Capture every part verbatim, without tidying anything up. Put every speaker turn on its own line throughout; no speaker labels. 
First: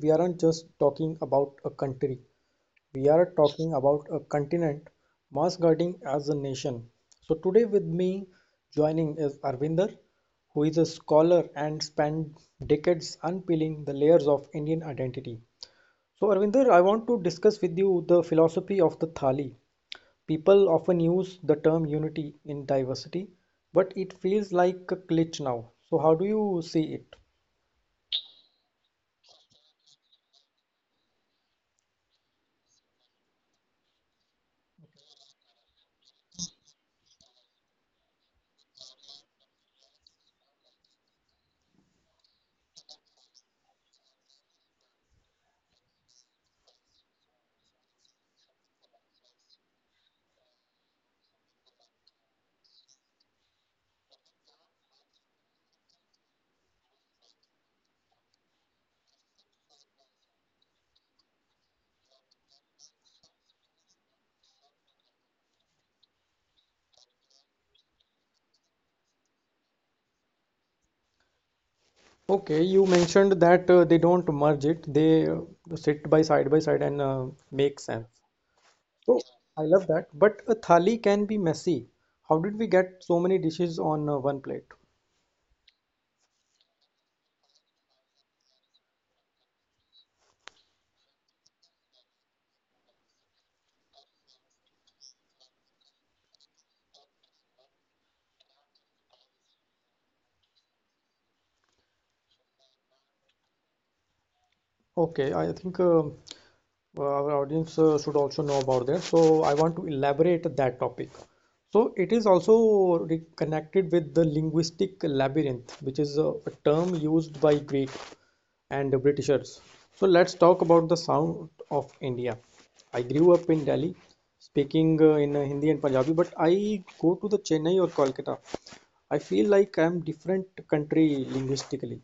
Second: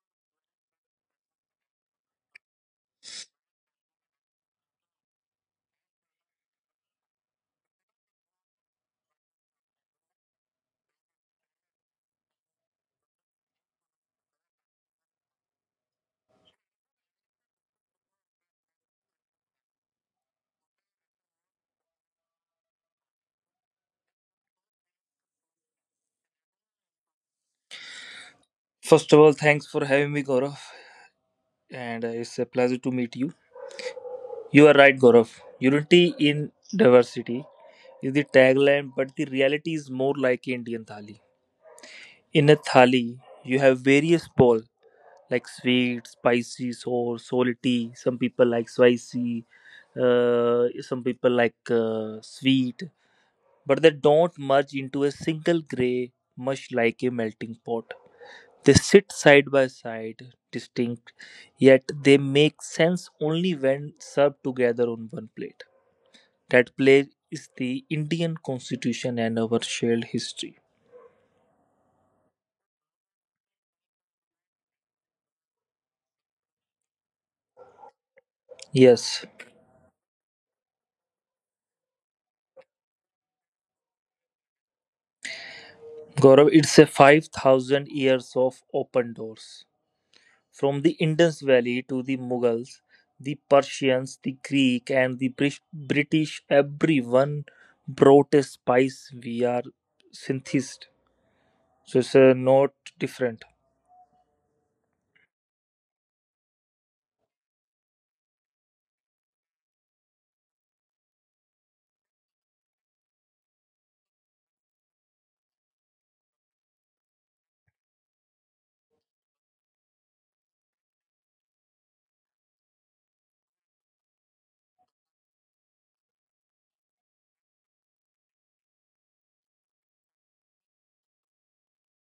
we aren't just talking about a country, we are talking about a continent masquerading as a nation. So, today with me joining is Arvinder, who is a scholar and spent decades unpeeling the layers of Indian identity. So, Arvinder, I want to discuss with you the philosophy of the Thali. People often use the term unity in diversity, but it feels like a glitch now. So, how do you see it?
First of all, thanks for having me, Gaurav, and uh, it's a pleasure to meet you. You are right, Gaurav. Unity in diversity is the tagline, but the reality is more like Indian thali. In a thali, you have various balls like sweet, spicy, sour, salty. Some people like spicy, uh, some people like uh, sweet. But they don't merge into a single gray, much like a melting pot. They sit side by side, distinct, yet they make sense only when served together on one plate. That plate is the Indian constitution and our shared history.
Okay, you mentioned that uh, they don't merge it, they uh, sit by side by side and uh, make sense. So,
Yes,
I love that. But a thali can be messy. How did we get so many dishes on uh, one plate?
Gaurav, it's a five thousand years of open doors. From the Indus Valley to the Mughals, the Persians, the Greek and the Bris- British, everyone brought a spice. We are synthesized. So it's uh, not different.
Okay, I think um, our audience uh, should also know about that. So I want to elaborate that topic. So it is also re- connected with the linguistic labyrinth, which is a, a term used by Greek and the Britishers. So let's talk about the sound of India. I grew up in Delhi, speaking uh, in uh, Hindi and Punjabi, but I go to the Chennai or Kolkata. I feel like I'm different country linguistically.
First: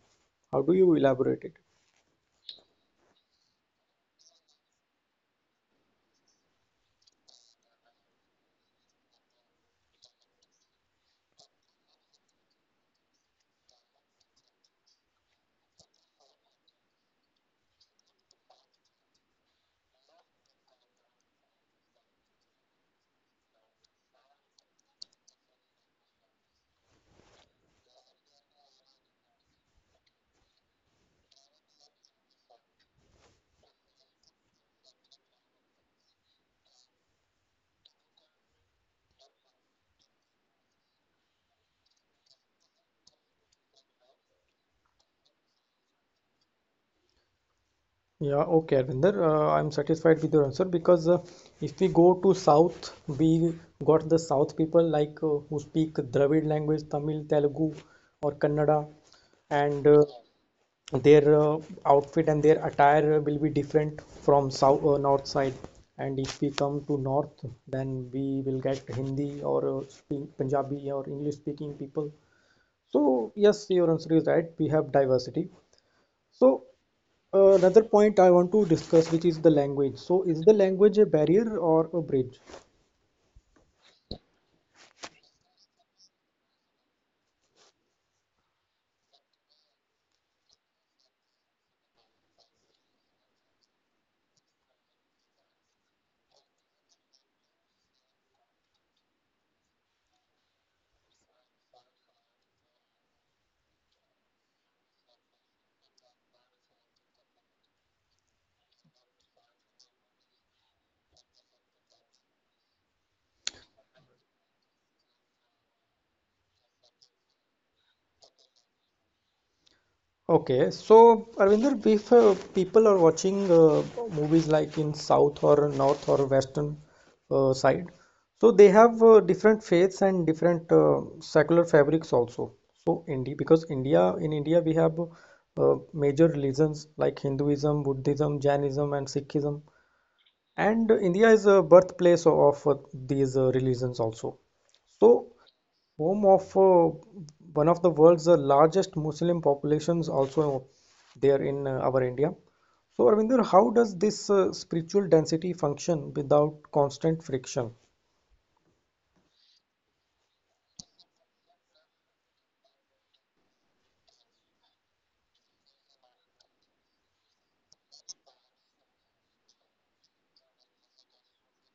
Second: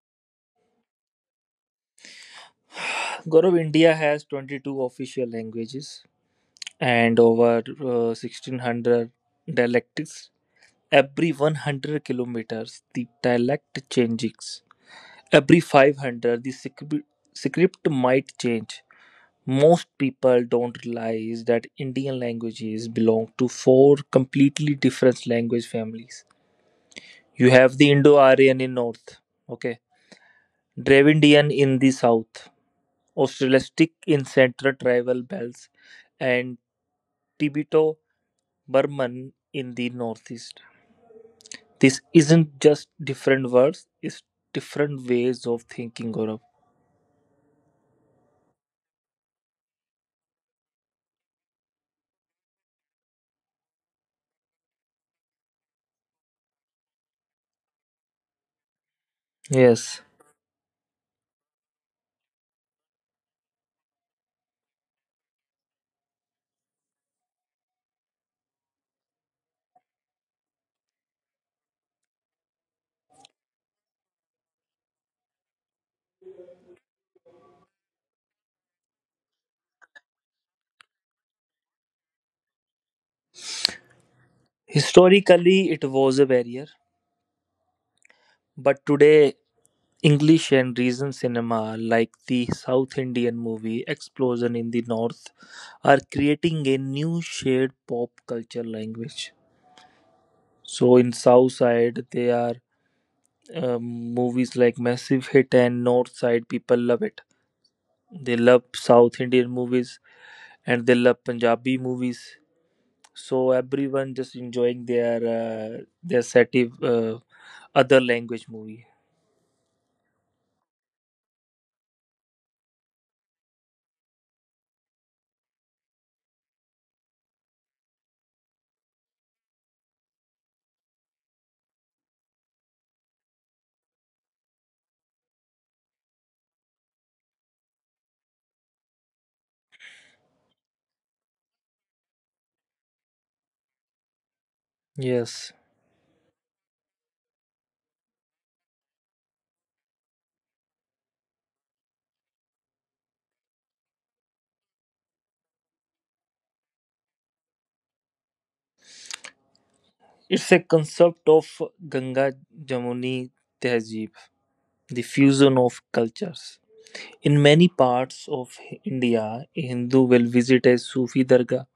How do you elaborate it?
Gaurav, India has twenty-two official languages and over uh, sixteen hundred dialects. Every one hundred kilometers, the dialect changes. Every five hundred, the script, script might change. Most people don't realize that Indian languages belong to four completely different language families. You have the Indo-Aryan in north, okay, Dravidian in the south, Australistic in central tribal belts, and Tibeto-Burman in the northeast. This isn't just different words; it's different ways of thinking, Gaurav.
Yeah, okay, Arvinder. Uh, I'm satisfied with your answer because uh, if we go to South, we got the South people like uh, who speak Dravid language, Tamil, Telugu, or Kannada, and
Yes,
uh, their uh, outfit and their attire will be different from South uh, North side. And if we come to North, then we will get Hindi or uh, speak Punjabi or English speaking people. So yes, your answer is right. We have diversity. So another point I want to discuss, which is the language. So, is the language a barrier or a bridge?
historically it was a barrier, but today English and region cinema, like the South Indian movie Explosion in the North, are creating a new shared pop culture language. So in South Side, they are um, movies like Massive Hit and North Side. People love it. They love South Indian movies and they love Punjabi movies. So everyone just enjoying their uh, their native uh, other language movie.
Okay, so Arvinder, if uh, people are watching uh, movies like in South or North or Western uh, side, so they have uh, different faiths and different uh, secular fabrics also. So India, because India, in India we have uh, major religions like Hinduism, Buddhism, Jainism, and Sikhism. And India is a birthplace of uh, these uh, religions also. So,
Yes.
home of uh, one of the world's uh, largest Muslim populations also there in uh, our India. So, Arvinder, how does this uh, spiritual density function without constant friction?
It's a concept of Ganga Jamuni Tehzeeb, the fusion of cultures. In many parts of India, a Hindu will visit a Sufi dargah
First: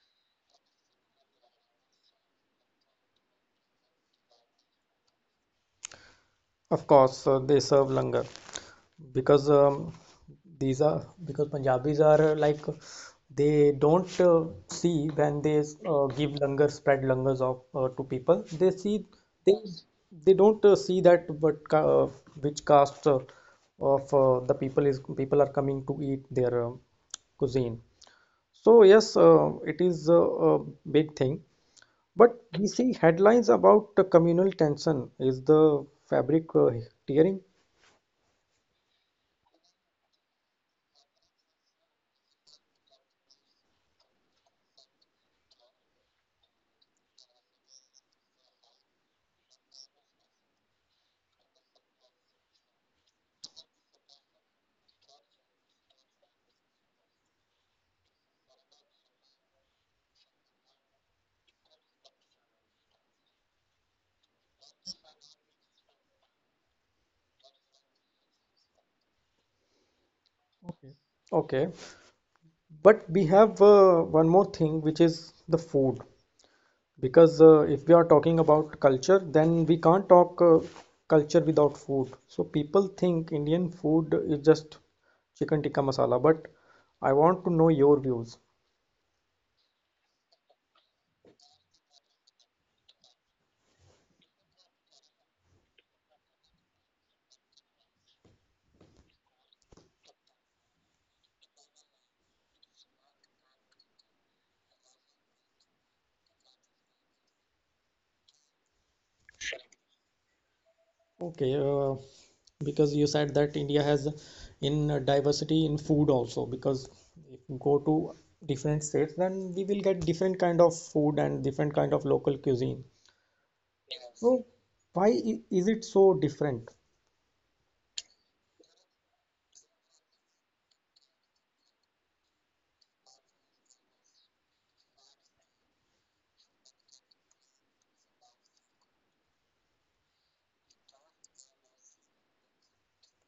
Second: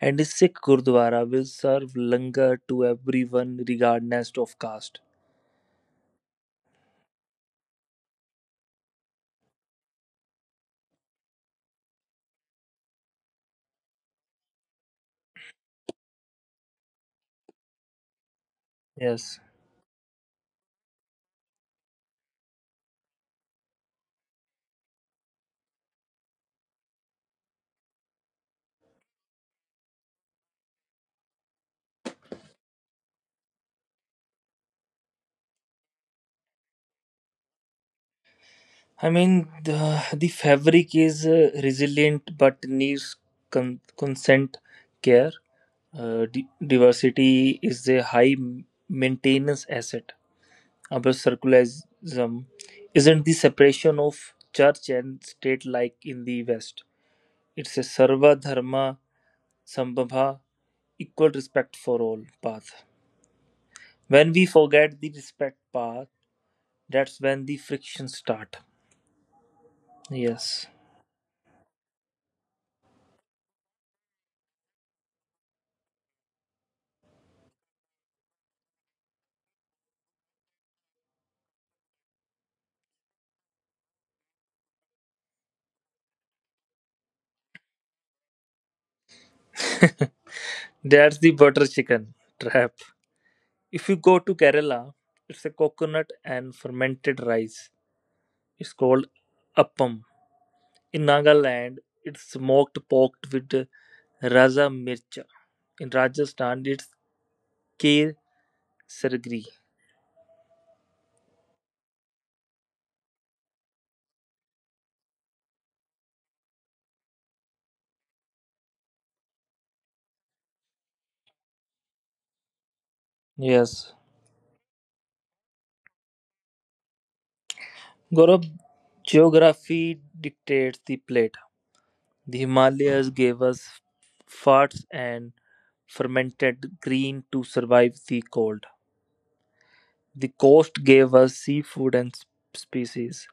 and a Sikh Gurdwara will serve langar to everyone regardless of caste.
Of course, uh, they serve langar. Because um, these are because Punjabis are uh, like they don't uh, see when they uh, give langar, spread langars of uh, to people they see
Yes.
they they don't uh, see that what ca uh, which caste uh, of uh, the people is people are coming to eat their uh, cuisine. So yes, uh, it is a, a big thing, but we see headlines about the communal tension. Is the fabric uh, tearing?
I mean, the, the fabric is uh, resilient but needs con- consent care. Uh, di- diversity is a high maintenance asset. About secularism isn't the separation of church and state like in the West. It's a Sarva Dharma Sambhava, equal respect for all path. When we forget the respect path, that's when the friction start. Yes,
Okay Okay. But we have uh, one more thing, which is the food. Because uh, if we are talking about culture, then we can't talk uh, culture without food. So people think Indian food is just chicken tikka masala. But I want to know your views.
that's the butter chicken trap. If you go to Kerala, it's a coconut and fermented rice. It's called appam. In Nagaland, it's smoked pork with Raja Mircha. In Rajasthan, it's Kher Sargri.
Okay, uh, because you said that India has in diversity in food also. Because if you go to different states, then we will get different kind of food and different kind of local cuisine.
Yes.
So why is it so different?
Gaurav, geography dictates the plate. The Himalayas gave us fats and fermented green to survive the cold. The coast gave us seafood and sp- species.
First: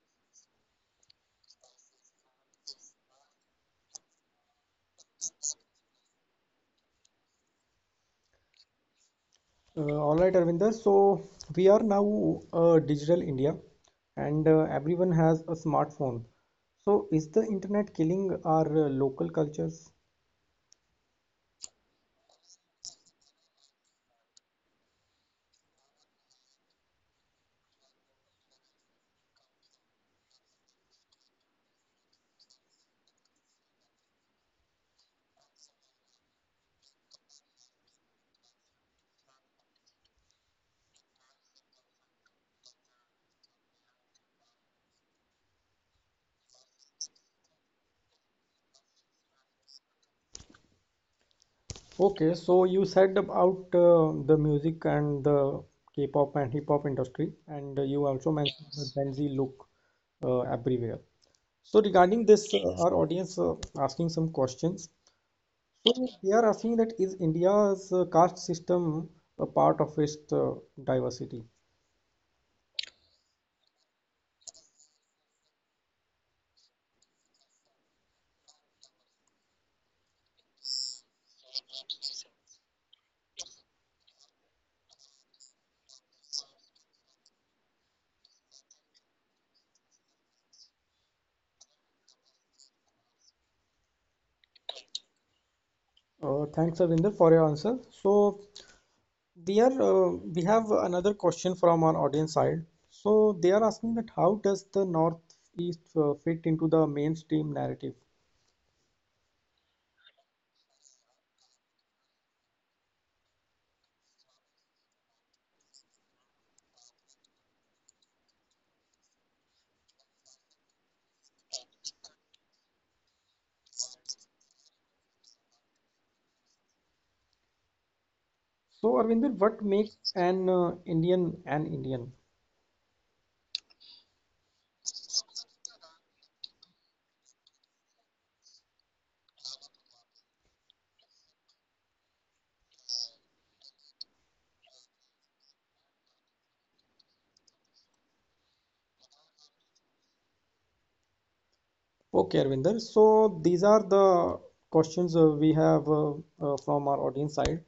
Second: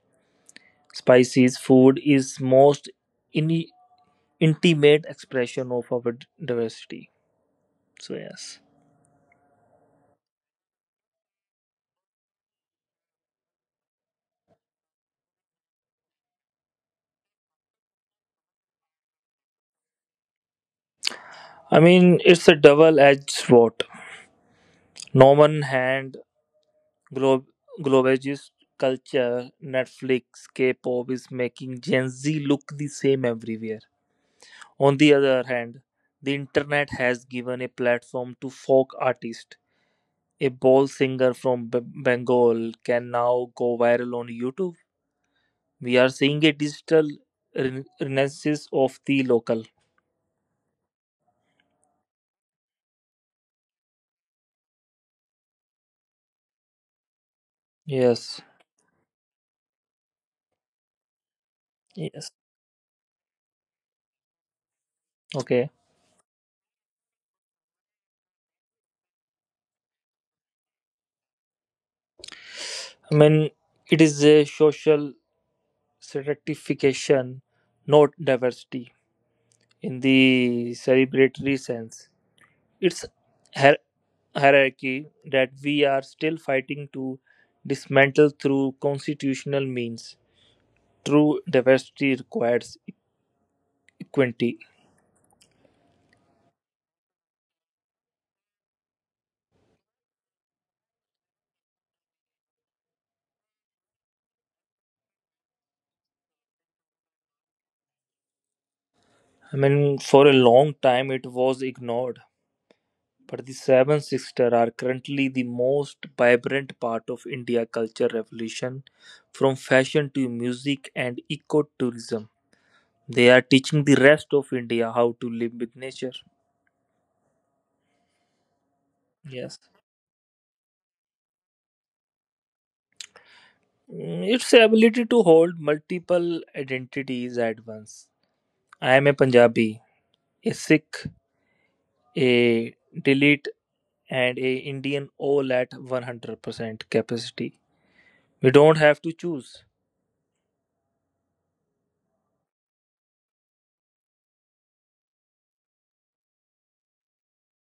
Spices food is most in- intimate expression of our d- diversity. So yes.
Uh, all right, Arvinder. So we are now uh, digital India, and uh, everyone has a smartphone. So is the internet killing our uh, local cultures?
I mean, it's a double-edged sword. No one hand Glo- globalist culture, Netflix, K-pop is making Gen Z look the same everywhere. On the other hand, the internet has given a platform to folk artists. A ball singer from B- Bengal can now go viral on YouTube. We are seeing a digital re- renaissance of the local.
Okay, so you said about uh, the music and the K-pop and hip hop industry, and uh, you also
Yes.
mentioned the Yes. Gen Z look uh, everywhere. So regarding
Yes.
this, uh, Yes. Our audience uh, asking some questions.
Okay.
So we are asking that is India's uh, caste system a part of its uh, diversity?
I mean, it is a social stratification, not diversity, in the celebratory sense. It's hier- hierarchy that we are still fighting to dismantle through constitutional means. True diversity requires equity.
Uh, thanks, Arvinder, for your answer. So we are uh, we have another question from our audience side. So they are asking that how does the Northeast uh, fit into the mainstream narrative?
I mean, for a long time it was ignored, but the Seven Sisters are currently the most vibrant part of India culture revolution, from fashion to music and ecotourism. They are teaching the rest of India how to live with nature.
So Arvinder,
Yes.
what makes an uh, Indian an Indian?
Mm, It's the ability to hold multiple identities at once. I am a Punjabi, a Sikh, a Delete, and a Indian all at one hundred percent capacity. We don't have to choose.
Okay, Arvinder. So these are the questions uh, we have uh, uh, from our audience side.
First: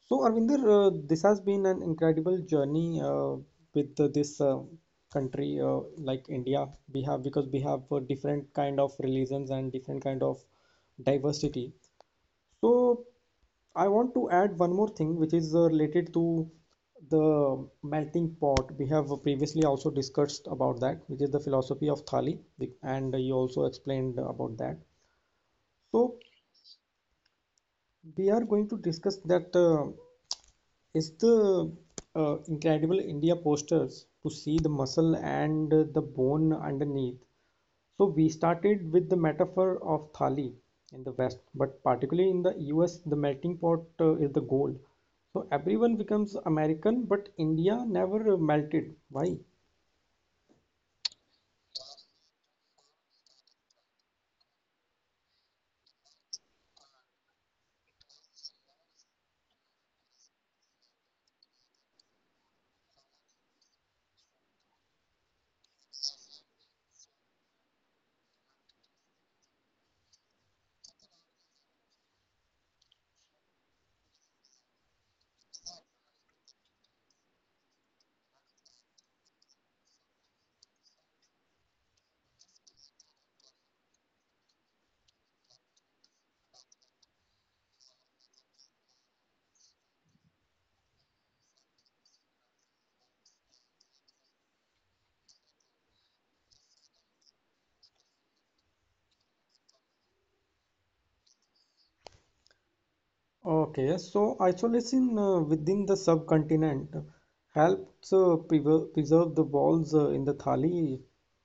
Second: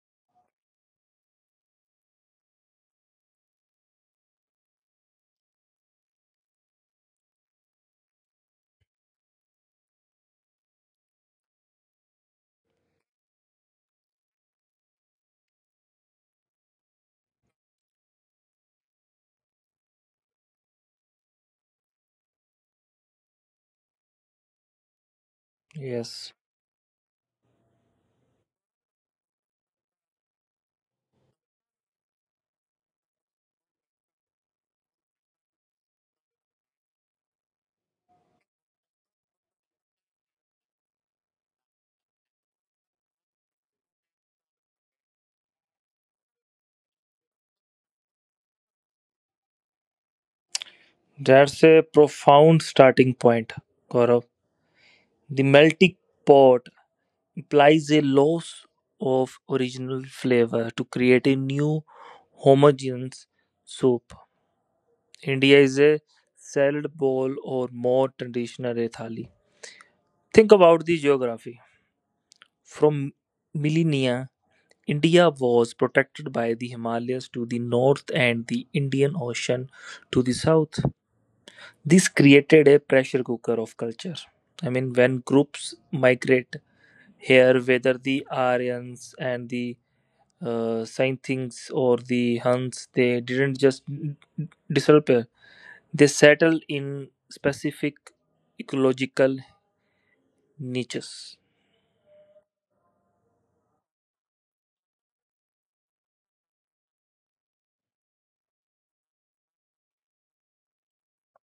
So, Arvinder, uh, this has been an incredible journey uh, with uh, this uh, country uh, like India. We have, because we have uh, different kind of religions and different kind of diversity. So I want to add one more thing which is uh, related to the melting pot. We have previously also discussed about that, which is the philosophy of Thali, and you also explained about that. So
Yes,
we are going to discuss that uh, is the uh, Incredible India posters to see the muscle and the bone underneath. So we started with the metaphor of thali in the West, but particularly in the U S, the melting pot uh, is the goal. So everyone becomes American, but India never uh, melted. Why?
that's a profound starting point, Gaurav. The melting pot implies a loss of original flavor to create a new homogeneous soup. India is a salad bowl or more traditional a thali. Think about the geography. From millennia, India was protected by the Himalayas to the north and the Indian Ocean to the south. This created a pressure cooker of culture. I mean, when groups migrate here, whether the Aryans and the uh, Scythians or the Huns, they didn't just disappear. They settle in specific ecological niches.
Okay, so isolation uh, within the subcontinent helps uh, prever- preserve the walls uh, in the thali.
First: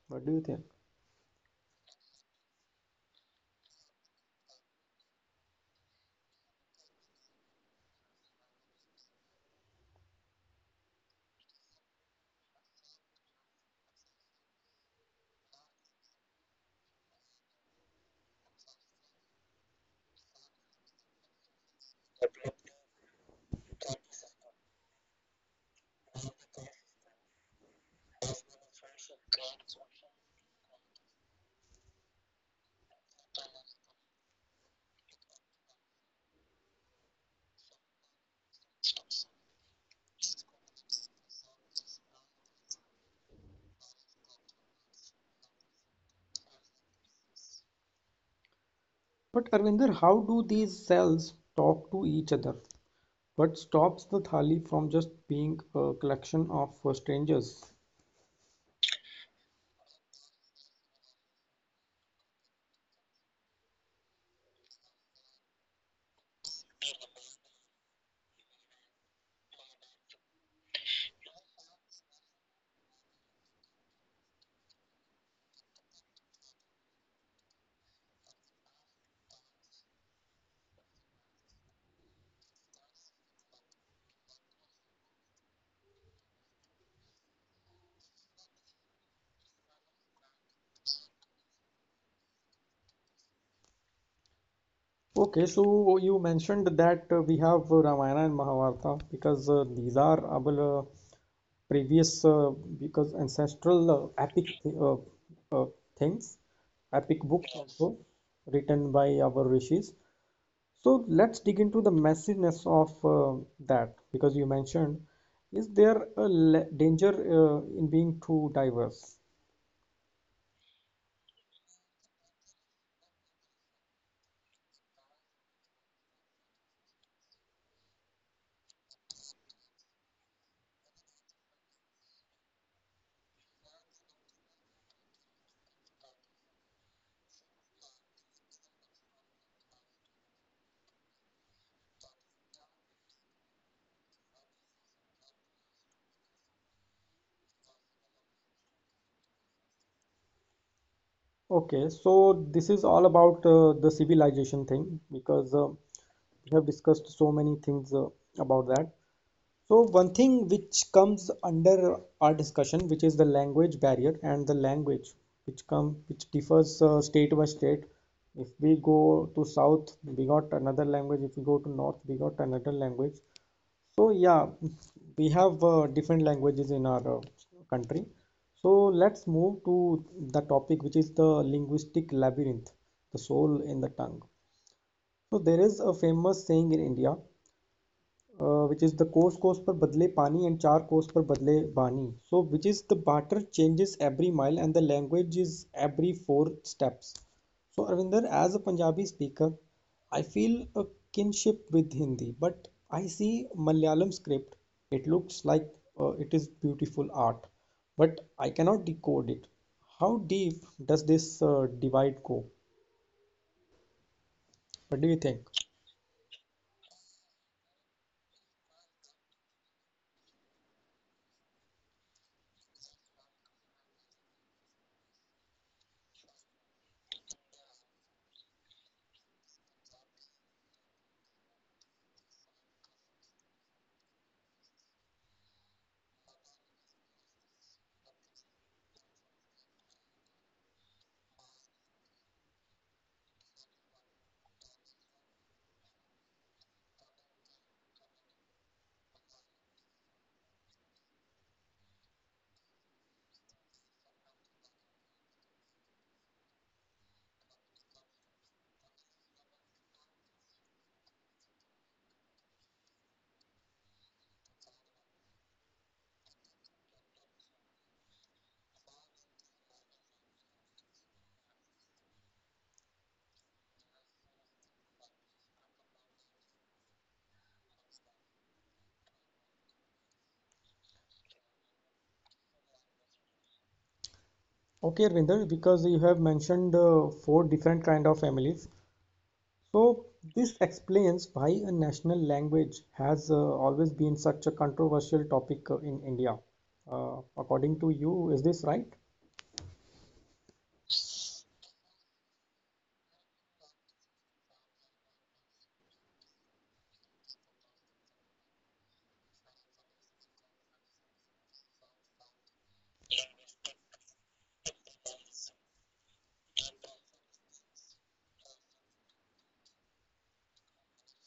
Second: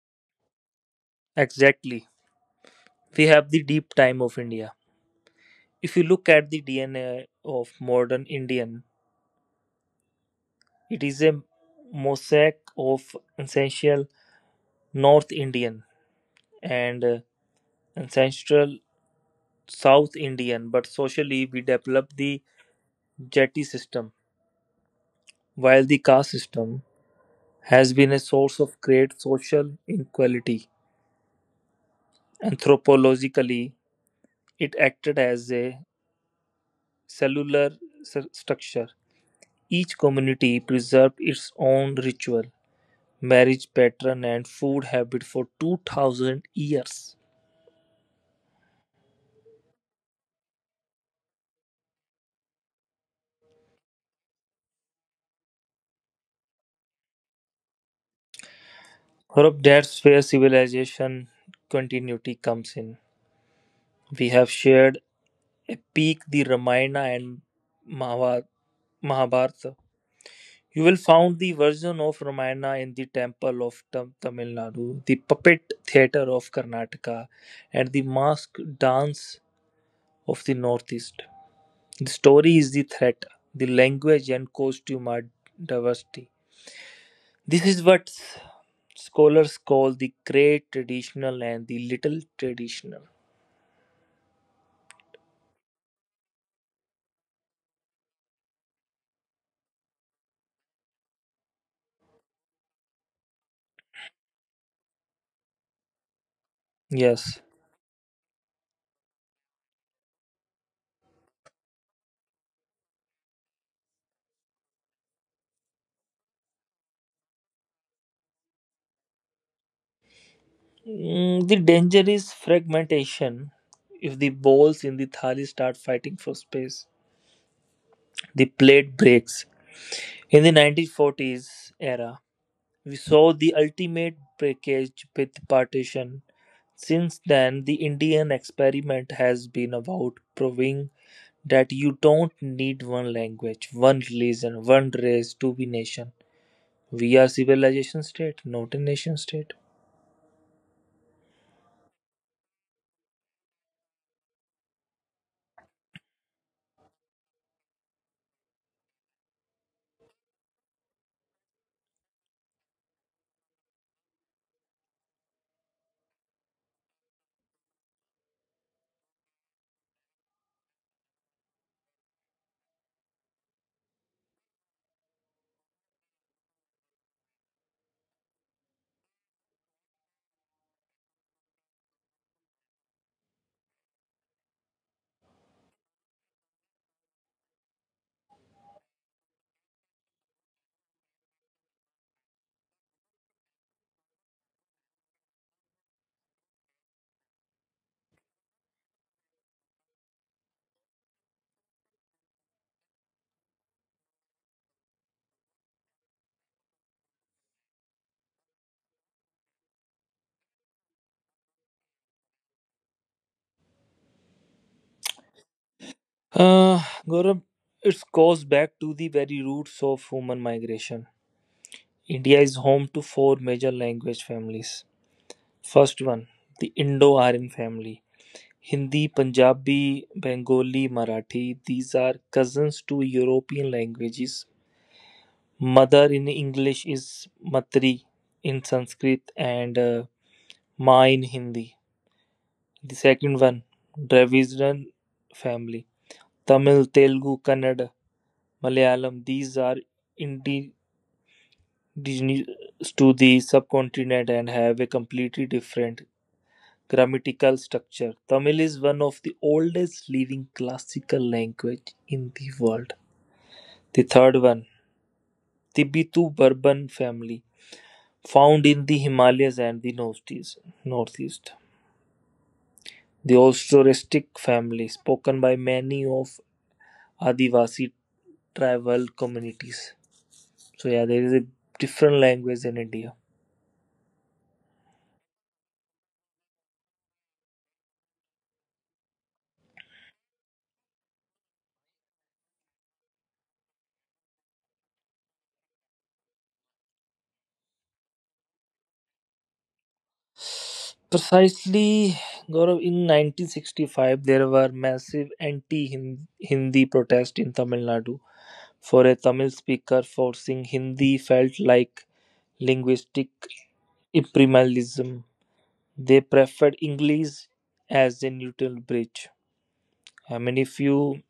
What do you think?
Exactly. We have the deep time of India. If you look at the D N A of modern Indian, it is a mosaic of essential North Indian and uh, ancestral South Indian, but socially we developed the jati system, while the caste system has been a source of great social inequality. Anthropologically, it acted as a cellular s- structure. Each community preserved its own ritual, marriage pattern, and food habit for two thousand years.
But Arvinder, how do these cells talk to each other? What stops the Thali from just being a collection of uh, strangers?
Hope that's where civilization continuity comes in. We have shared a peak, the Ramayana and Mahabharata. Mahabharata. You will find the version of Ramayana in the temple of Tam- Tamil Nadu, the puppet theatre of Karnataka, and the mask dance of the Northeast. The story is the threat. The language and costume are diversity. This is what s- scholars call the great traditional and the little traditional.
Okay, so you mentioned that uh, we have uh, Ramayana and Mahabharata, because uh, these are our uh, previous, uh, because ancestral uh, epic uh, uh, things, epic
Yes.
books also written by our rishis. So let's dig into the messiness of uh, that, because you mentioned, is there a danger uh, in being too diverse?
Mm, the danger is fragmentation. If the balls in the thali start fighting for space, the plate breaks. In the nineteen forties era, we saw the ultimate breakage with partition. Since then, the Indian experiment has been about proving that you don't need one language, one religion, one race to be nation. We are civilization state, not a nation state.
Okay, so this is all about uh, the civilization thing, because uh, we have discussed so many things uh, about that. So one thing which comes under our discussion, which is the language barrier and the language which come which differs uh, state by state. If we go to south, we got another language. If we go to north, we got another language. So yeah, we have uh, different languages in our uh, country. So let's move to the topic which is the linguistic labyrinth, the soul in the tongue. So there is a famous saying in India, uh, which is the coarse course per badle pani and char course per badle bani, so which is the barter changes every mile and the language is every four steps. So Arvinder, as a Punjabi speaker, I feel a kinship with Hindi, but I see Malayalam script. It looks like, uh, it is beautiful art, but I cannot decode it. How deep does this uh, divide go? What do you think?
Uh, Gaurav, it goes back to the very roots of human migration. India is home to four major language families. First one, the Indo-Aryan family. Hindi, Punjabi, Bengali, Marathi, these are cousins to European languages. Mother in English is Matri in Sanskrit and uh, Ma in Hindi. The second one, Dravidian family. Tamil, Telugu, Kannada, Malayalam, these are indigenous to the subcontinent and have a completely different grammatical structure. Tamil is one of the oldest living classical language in the world. The third one, Tibeto Burban family. Found in the Himalayas and the northeast. northeast. The Austroristic family, spoken by many of Adivasi tribal communities. So yeah, there is a different language in India.
Okay, Arvinder, because you have mentioned uh, four different kind of families. So this explains why a national language has uh, always been such a controversial topic uh, in India. Uh, according to you, is this right?
Precisely, Gaurav, in nineteen sixty-five, there were massive anti-Hindi protests in Tamil Nadu. For a Tamil speaker, forcing Hindi felt like linguistic imperialism. They preferred English as a neutral bridge. I mean, if you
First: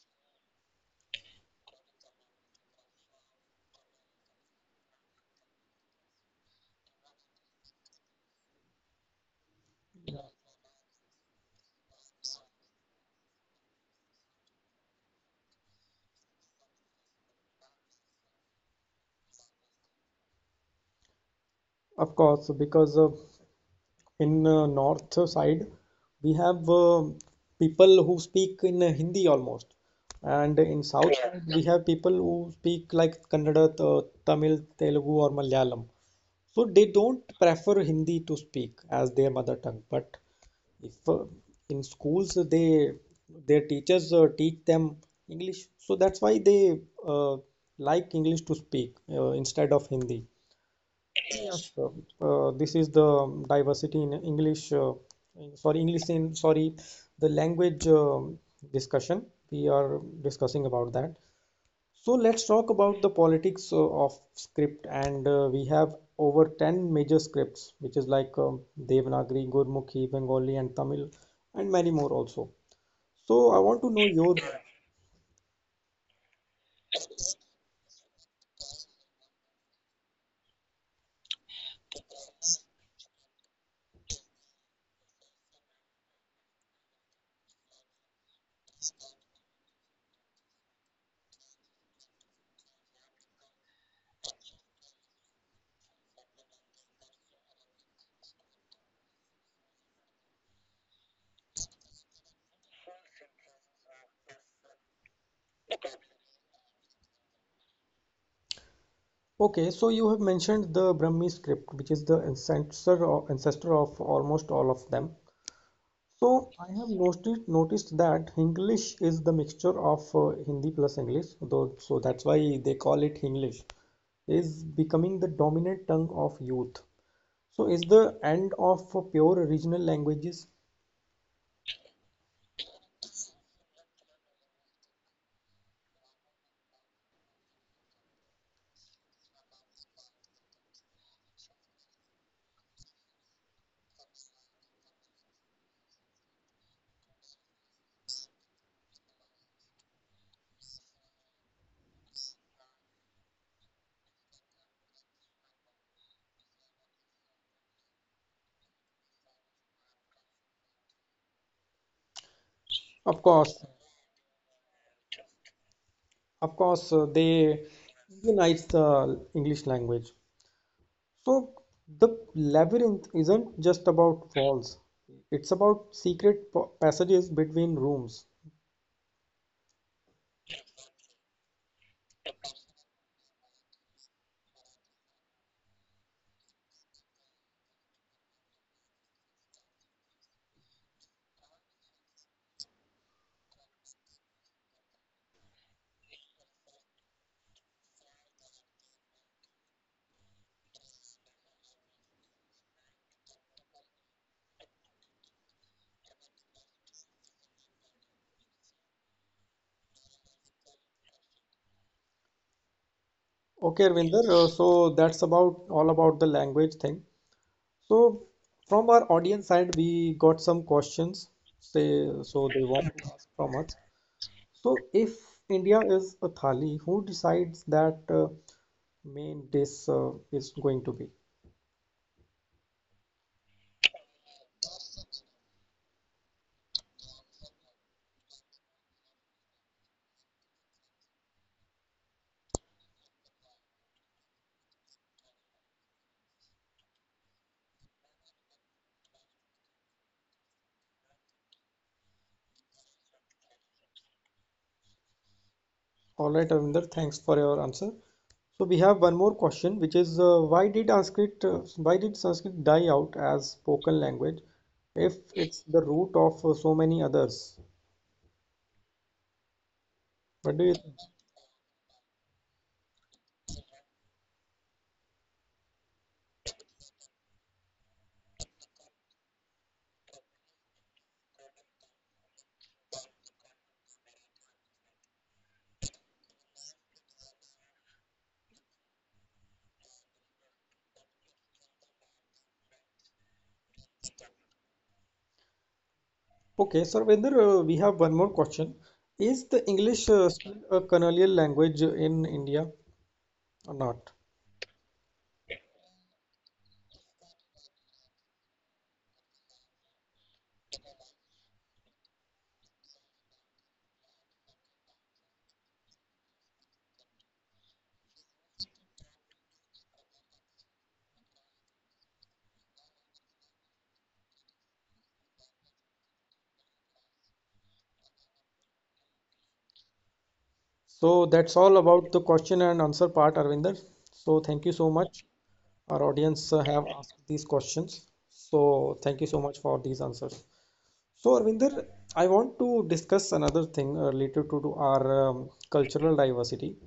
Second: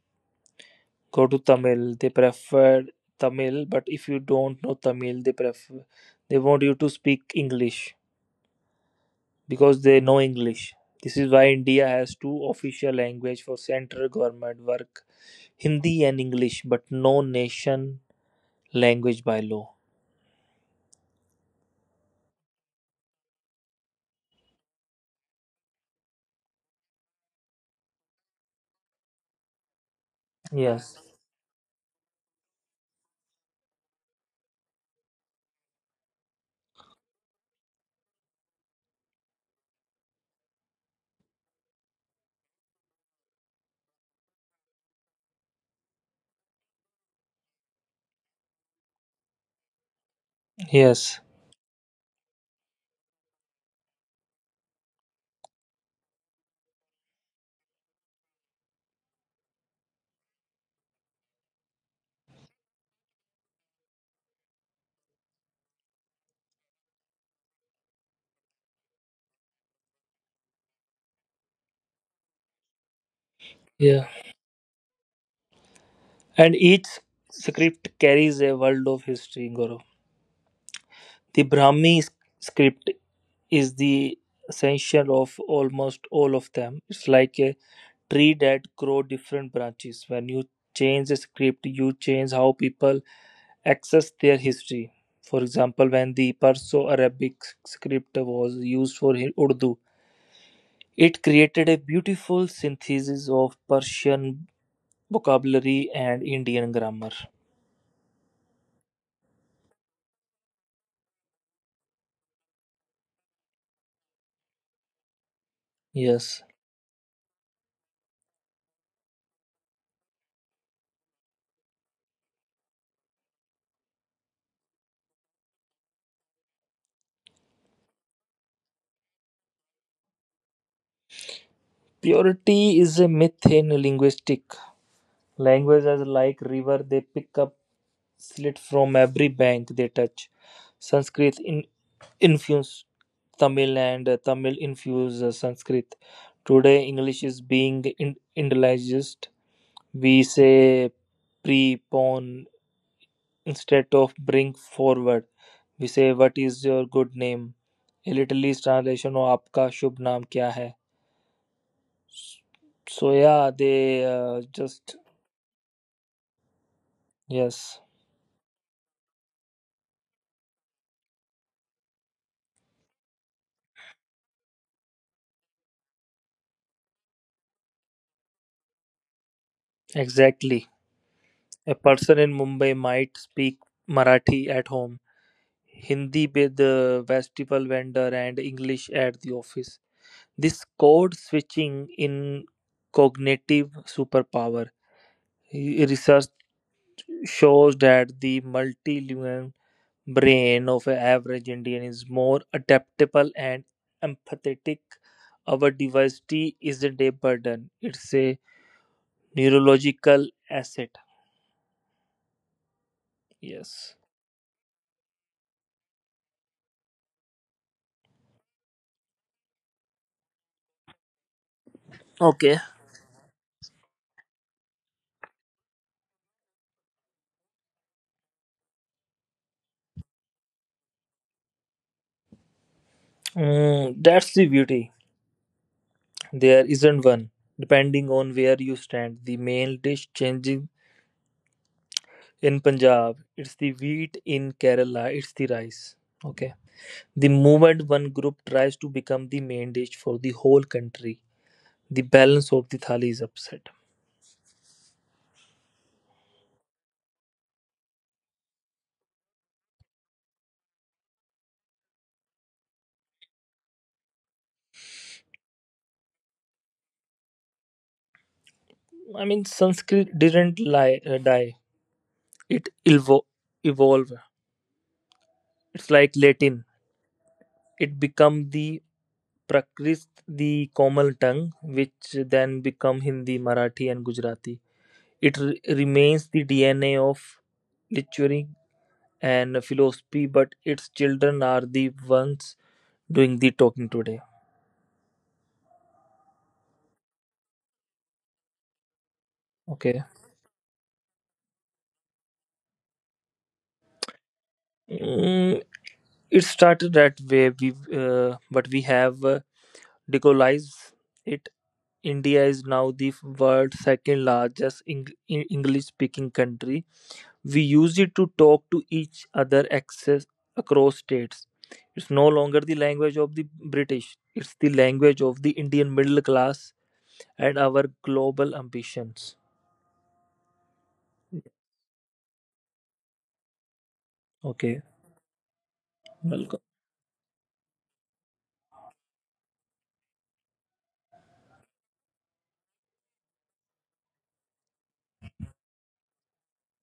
go to Tamil, they prefer Tamil, but if you don't know Tamil, they prefer they want you to speak English because they know English. This is why India has two official language for central government work, Hindi and English, but no nation language by law.
Of course, because uh, in uh, north side we have uh, people who speak in uh, Hindi almost, and in
Yes.
south Yeah. side we have people who speak like Kannada, uh, Tamil, Telugu, or Malayalam. So they don't prefer Hindi to speak as their mother tongue, but if uh, in schools uh, they their teachers uh, teach them English, so that's why they uh, like English to speak uh, instead of Hindi.
Yes.
Yes. So, uh, this is the diversity in English. Uh, in- sorry, English in sorry, the language um discussion. We are discussing about that. So let's talk about the politics uh, of script, and uh, we have over ten major scripts, which is like um, Devanagari, Gurmukhi, Bengali, and Tamil, and many more also. So I want to know
Yeah.
your.
And each script carries a world of history, Gaurav. The Brahmi script is the essential of almost all of them. It's like a tree that grow different branches. When you change the script, you change how people access their history. For example, when the Perso-Arabic script was used for Urdu, it created a beautiful synthesis of Persian vocabulary and Indian grammar.
Okay, so you have mentioned the Brahmi script, which is the ancestor or ancestor of almost all of them.
Yes.
So I have noticed noticed that Hinglish is the mixture of uh, Hindi plus English, though, so that's why they call it Hinglish, is becoming the dominant tongue of youth. So is the end of uh, pure regional languages?
Purity is a myth in linguistic. Languages is like river, they pick up slit from every bank they touch. Sanskrit in, infused Tamil and uh, Tamil infused uh, Sanskrit. Today, English is being in, Indianized. We say prepon instead of bring forward. We say what is your good name. A little is translation of आपका शुभ नाम क्या है. So yeah, they uh,
Of
just
course,
yes,
of course, uh, they unites the English language. So the labyrinth isn't just about walls; it's about secret pa- passages between rooms.
exactly. A person in Mumbai might speak Marathi at home, Hindi with the vegetable vendor, and English at the office. This code switching in cognitive superpower. Research shows that the multilingual brain of an average Indian is more adaptable and empathetic. Our diversity isn't a burden; it's a neurological asset.
Okay,
Yes.
Ravinder, uh, so that's about all about the language thing. So from our audience side, we got some questions. Say, so
Okay.
they want to ask from us. So if India is a thali, who decides that uh, main dish uh, is going to be?
Mm, that's the beauty. There isn't one. Depending on where you stand, the main dish changes in Punjab. It's the wheat in Kerala. It's the rice. Okay. The moment one group tries to become the main dish for the whole country, the balance of the thali is upset.
All right, Ravinder, thanks for your answer. So we have one more question, which is uh, why did Sanskrit uh, why did Sanskrit die out as spoken language, if it's the root of uh, so many others?
I mean, Sanskrit
What
didn't
do you think?
lie, uh, die. It evo- evolved. It's like Latin. It become the Prakrit, the common tongue, which then become Hindi, Marathi, and Gujarati. It re- remains the D N A of lecturing and philosophy, but its children are the ones doing the talking today.
Okay, sir, Vinder, uh, we have one more question. Is the English
Okay.
uh, still a colonial language in India or not?
Mm, it started that way, we, uh, but we have uh, decolonized it. India is now the world's second largest Eng- English speaking country. We use it to talk to each other access across states. It's no longer the language of the British, it's the language of the Indian middle class at our global ambitions.
So that's all about the question and answer part, Arvinder. So thank you
Okay,
so much. Our audience uh,
welcome.
have asked these questions. So thank you so much for these answers. So Arvinder, I want to discuss another thing uh, related to, to our um, cultural diversity,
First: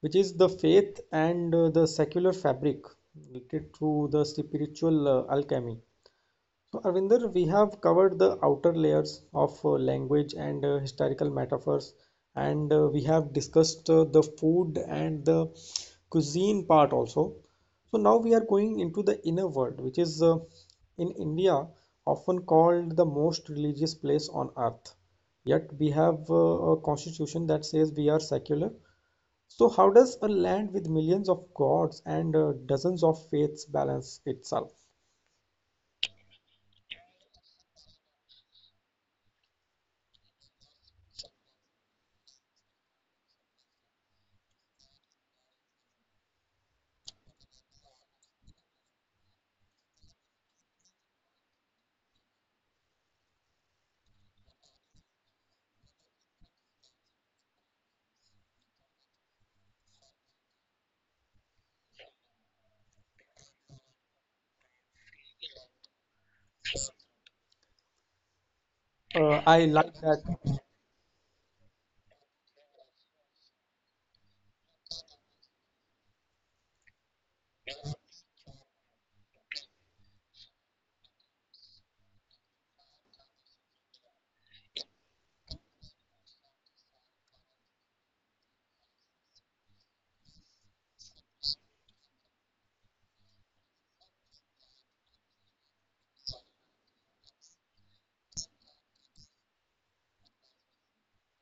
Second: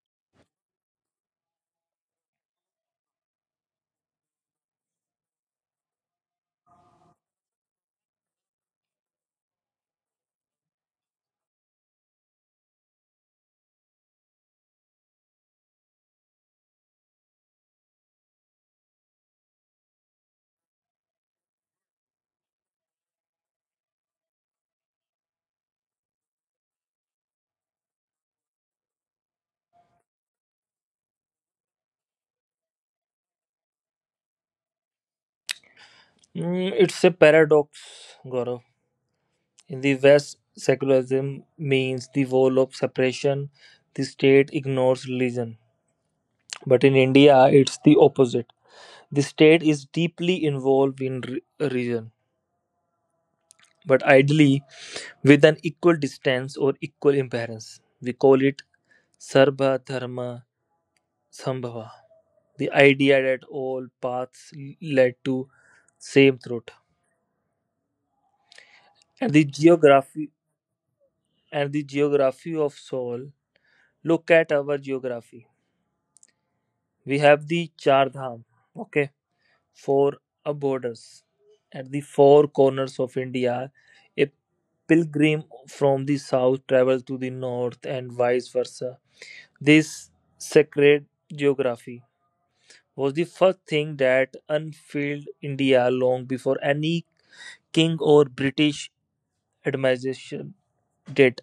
which is the faith and uh, the secular fabric related to the spiritual uh, alchemy. So, Arvinder, we have covered the outer layers of uh, language and uh, historical metaphors, and uh, we have discussed uh, the food and the cuisine part also. So, now we are going into the inner world, which is uh, in India often called the most religious place on earth. Yet, we have uh, a constitution that says we are secular. So, how does a land with millions of gods and uh, dozens of faiths balance itself?
Mm, it's a paradox, Gaurav. In the West, secularism means the wall of separation, the state ignores religion. But in India, it's the opposite. The state is deeply involved in re- religion, but ideally with an equal distance or equal imbalance. We call it Sarva Dharma Sambhava. The idea that all paths lead to same truth. and
Uh,
the
I like
geography
that.
and the geography of Seoul. Look at our geography. We have the Char Dham, okay, four uh, borders at the four corners of India. A pilgrim from the south travels to the north and vice versa. This sacred geography was the first thing that unfurled India long before any king or British administration did.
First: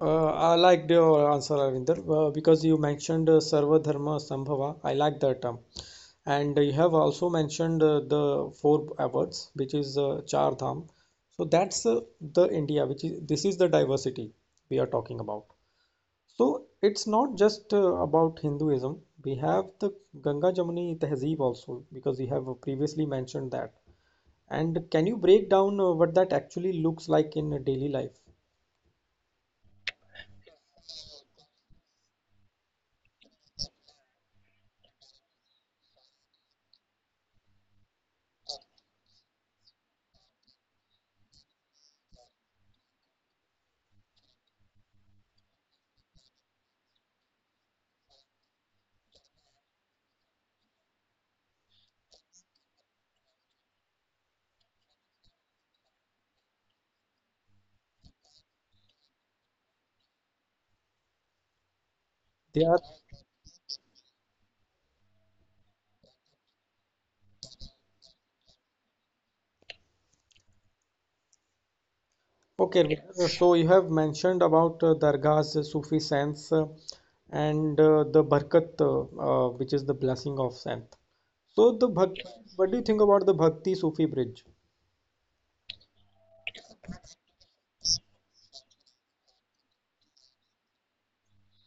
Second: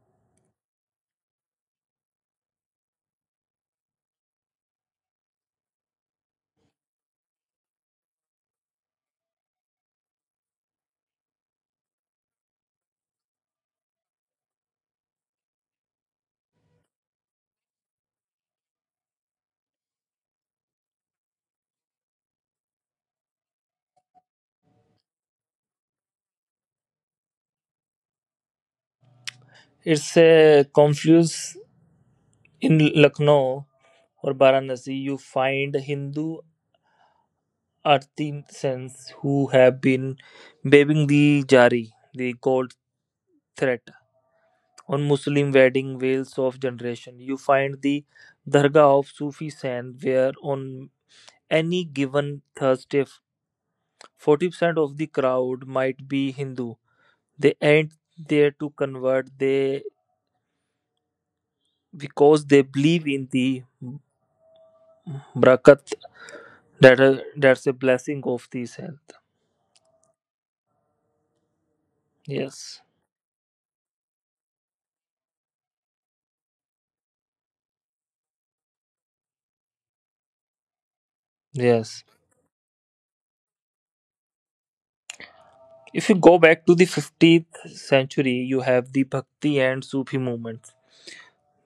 Uh, I liked your answer, Arvinder, uh, because you mentioned uh, Sarva Dharma Sambhava. I like that term. And you have also mentioned uh, the four awards, which is uh, Char Dham. So that's uh, the India, which is this is the diversity we are talking about. So it's not just uh, about Hinduism. We have the Ganga Jamuni Tehzeeb also, because you have previously mentioned that. And can you break down uh, what that actually looks like in daily life?
It's a confluence. In Lucknow or Varanasi, you find Hindu artisans who have been weaving the jari, the gold thread. On Muslim wedding veils of generation, you find the dargah of Sufi saint, where on any given Thursday, forty percent of the crowd might be Hindu. They ain't there to convert. They because they
They are.
believe in the brakat that that's a blessing of the saint. Yes.
Okay, Rukmini, so you have mentioned about uh, dargahs, uh, Sufi saints, uh, and uh, the barkat, uh, uh, which is the blessing of saint. So the
Yes.
bhakti, what do you think about the bhakti Sufi bridge?
If you go back to the fifteenth century, you have the Bhakti and Sufi movements.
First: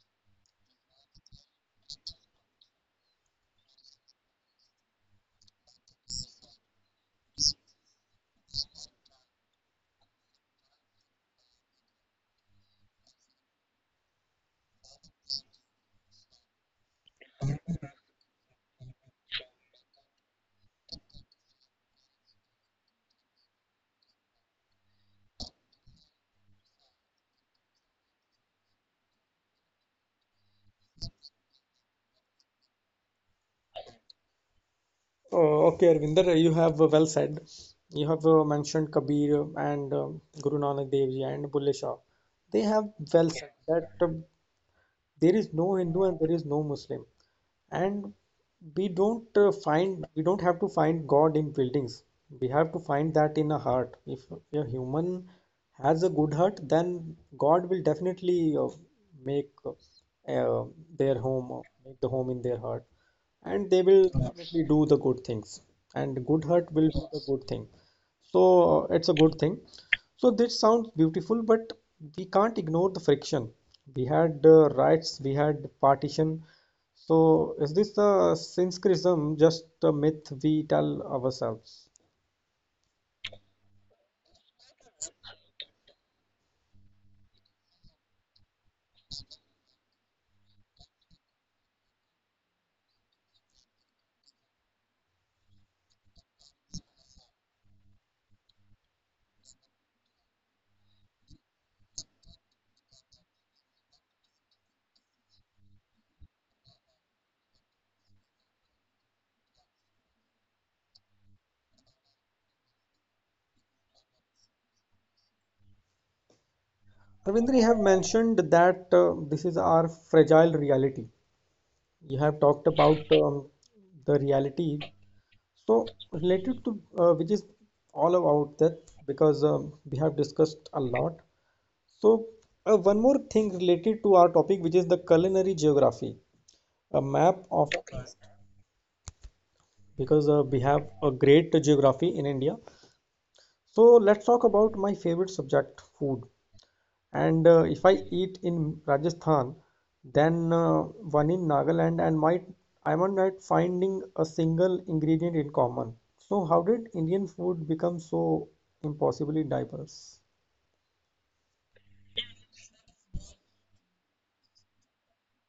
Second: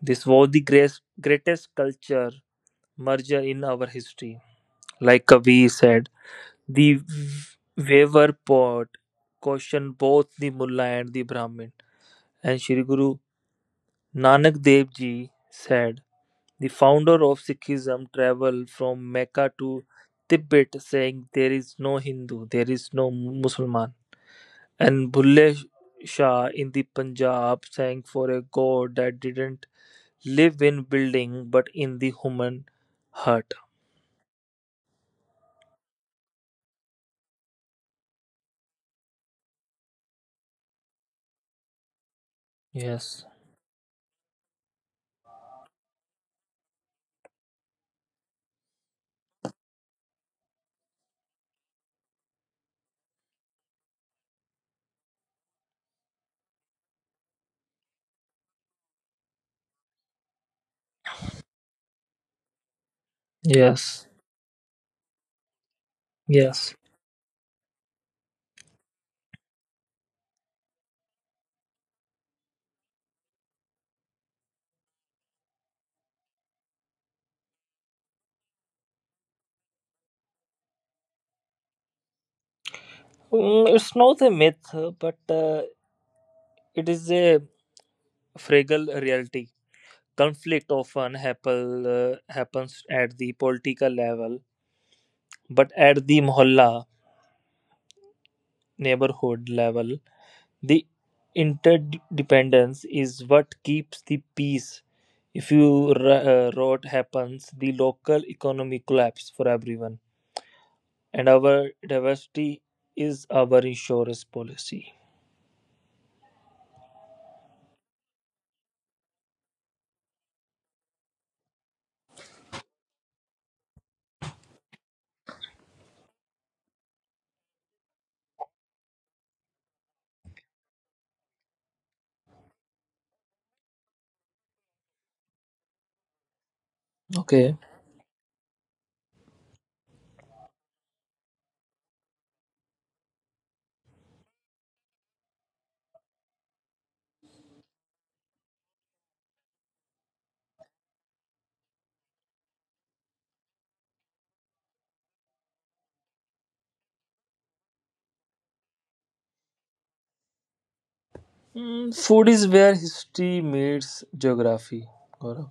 This was the greatest, greatest culture merger in our history. Like Kavi said, the v- waver pot questioned both the mullah and the Brahmin. And Shri Guru Nanak Dev Ji said, the founder of Sikhism traveled from Mecca to Tibet saying, "There is no Hindu, there is no Muslim." And Bulle Shah in the Punjab sang for a god that didn't live in building but in the human heart.
Uh, okay, Arvinder, you have uh, well said. You have uh, mentioned Kabir and uh, Guru Nanak Dev Ji and Bulle Shah. They have well
Yes,
said that uh, there is no Hindu and there is no Muslim. And we don't uh, find, we don't have to find God in buildings. We have to find that in a heart. If a human has a good heart, then God will definitely uh, make uh, their home, uh, make the home in their heart. And they will
yes,
definitely do the good things. And good heart
yes.
will do the good thing. So it's a good thing. So this sounds beautiful, but we can't ignore the friction. We had uh, riots, we had partition. So is this the Sanskritism just a myth we tell ourselves?
Mm, it's not a myth, but uh, it is a fragile reality. Conflict often happen, uh, happens at the political level, but at the mohalla neighborhood level, the interdependence is what keeps the peace. If you r- uh, rot happens, the local economy collapse for everyone, and our diversity is our insurance policy.
Ravindra, you have mentioned that uh, this is our fragile reality. You have talked about um, the reality. So related to uh, which is all about that because um, we have discussed a lot. So, uh, one more thing related to our topic, which is the culinary geography, a map
Okay.
of. Okay, because uh, we have a great geography in India. So, let's talk about my favorite subject, food. And uh, if I eat in Rajasthan, then uh, one in Nagaland, and might I might not finding a single ingredient in common. So, how did Indian food become so impossibly diverse?
Mm, food is where history meets geography, Gaurav.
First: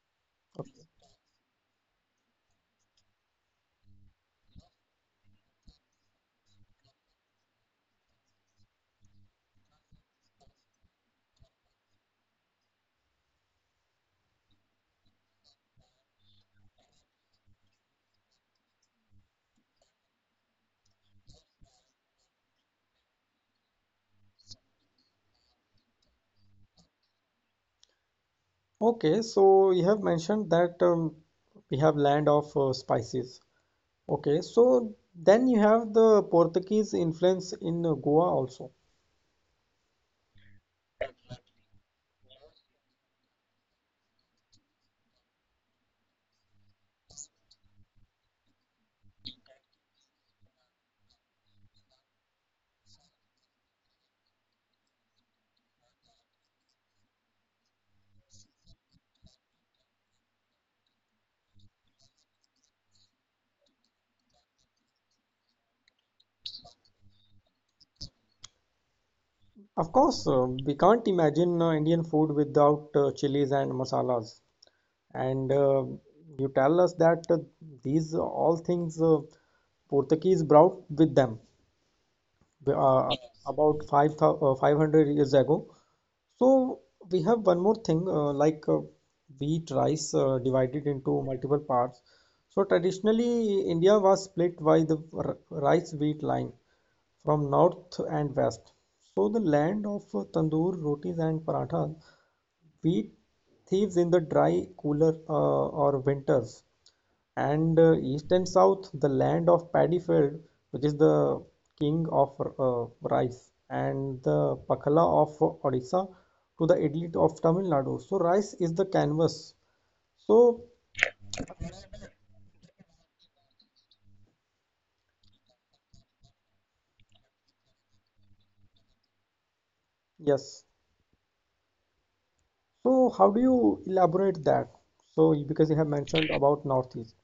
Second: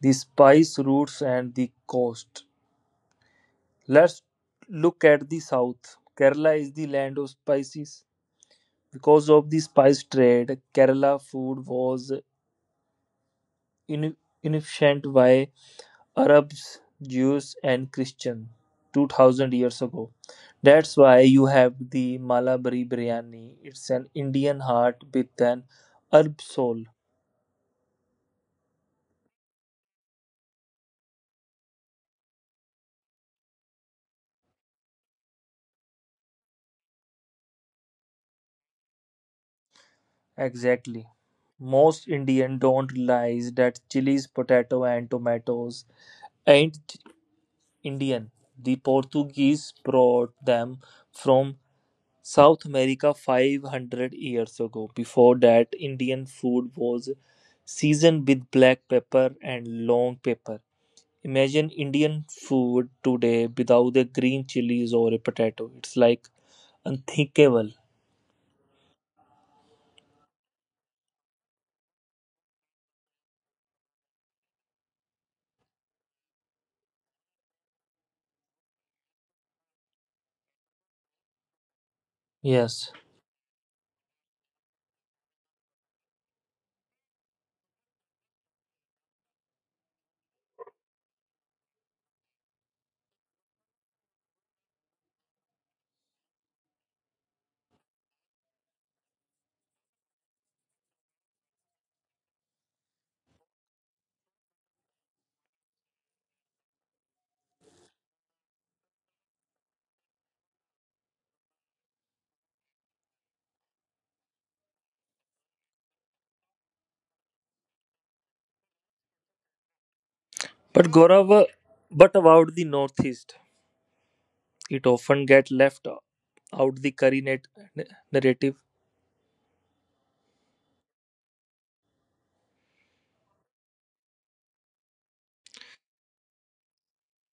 The spice roots and the coast. Let's look at the south. Kerala is the land of spices. Because of the spice trade, Kerala food was innocent by Arabs, Jews, and Christians two thousand years ago. That's why you have the Malabari biryani. It's an Indian heart with an Arab soul.
Okay, so you have mentioned that um, we have land of uh, spices. Okay, so then you have the Portuguese influence in uh, Goa also.
Exactly. Most Indian don't realize that chilies, potato, and tomatoes ain't Indian. The Portuguese brought them from South America five hundred years ago. Before that, Indian food was seasoned with black pepper and long pepper. Imagine Indian food today without the green chilies or a potato. It's like unthinkable.
Of course, uh, we can't imagine uh, Indian food without uh, chilies and masalas. And uh, you tell us that uh, these all things uh, Portuguese brought with them
Yes.
uh, about five thou- uh, five hundred years ago. So we have one more thing uh, like uh, wheat, rice uh, divided into multiple parts. So traditionally, India was split by the r- rice wheat line from north and west. So the land of uh, tandoor, rotis, and parathas, wheat thieves in the dry, cooler uh, or winters and uh, east and south the land of paddy field which is the king of uh, rice and the pakhala of Odisha to the idli of Tamil Nadu. So rice is the canvas. So
But Gaurav, uh, but about the Northeast, it often get left out the curry net- narrative.
yes, so how do you elaborate that? So because you have mentioned about northeast.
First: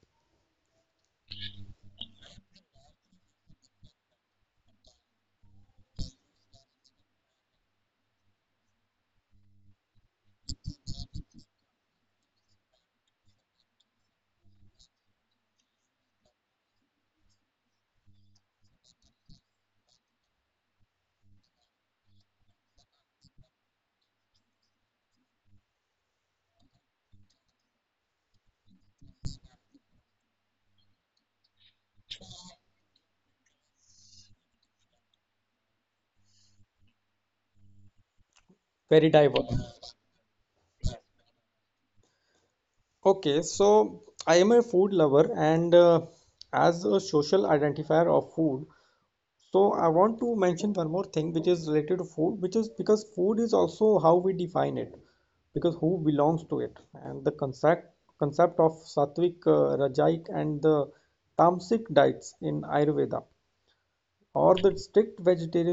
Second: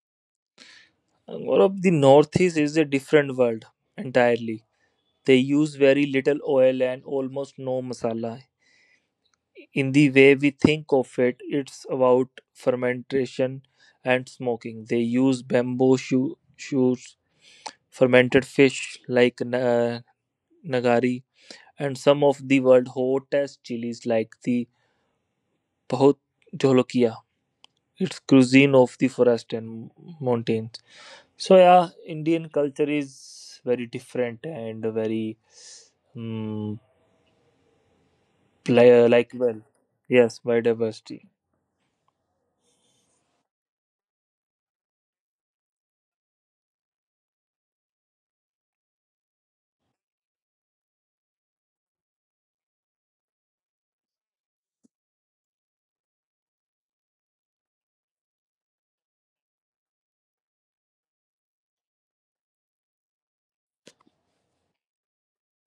Gaurav, the Northeast is a different world entirely. They use very little oil and almost no masala. In the way we think of it, it's about fermentation and smoking. They use bamboo shoo- shoots, fermented fish like na- nagari, and some of the world's hottest chilies like the Pahot Jolokia. It's cuisine of the forest and mountains. So yeah, Indian culture is very different and very um, Li-
Very
uh, like well
diverse.
yes biodiversity
Okay, so I am a food lover, and uh, as a social identifier of food, so I want to mention one more thing which is related to food, which is because food is also how we define it, because who belongs to it, and the concept concept of sattvic, uh, rajaic, and the tamasic diets in Ayurveda, or the strict vegetarianism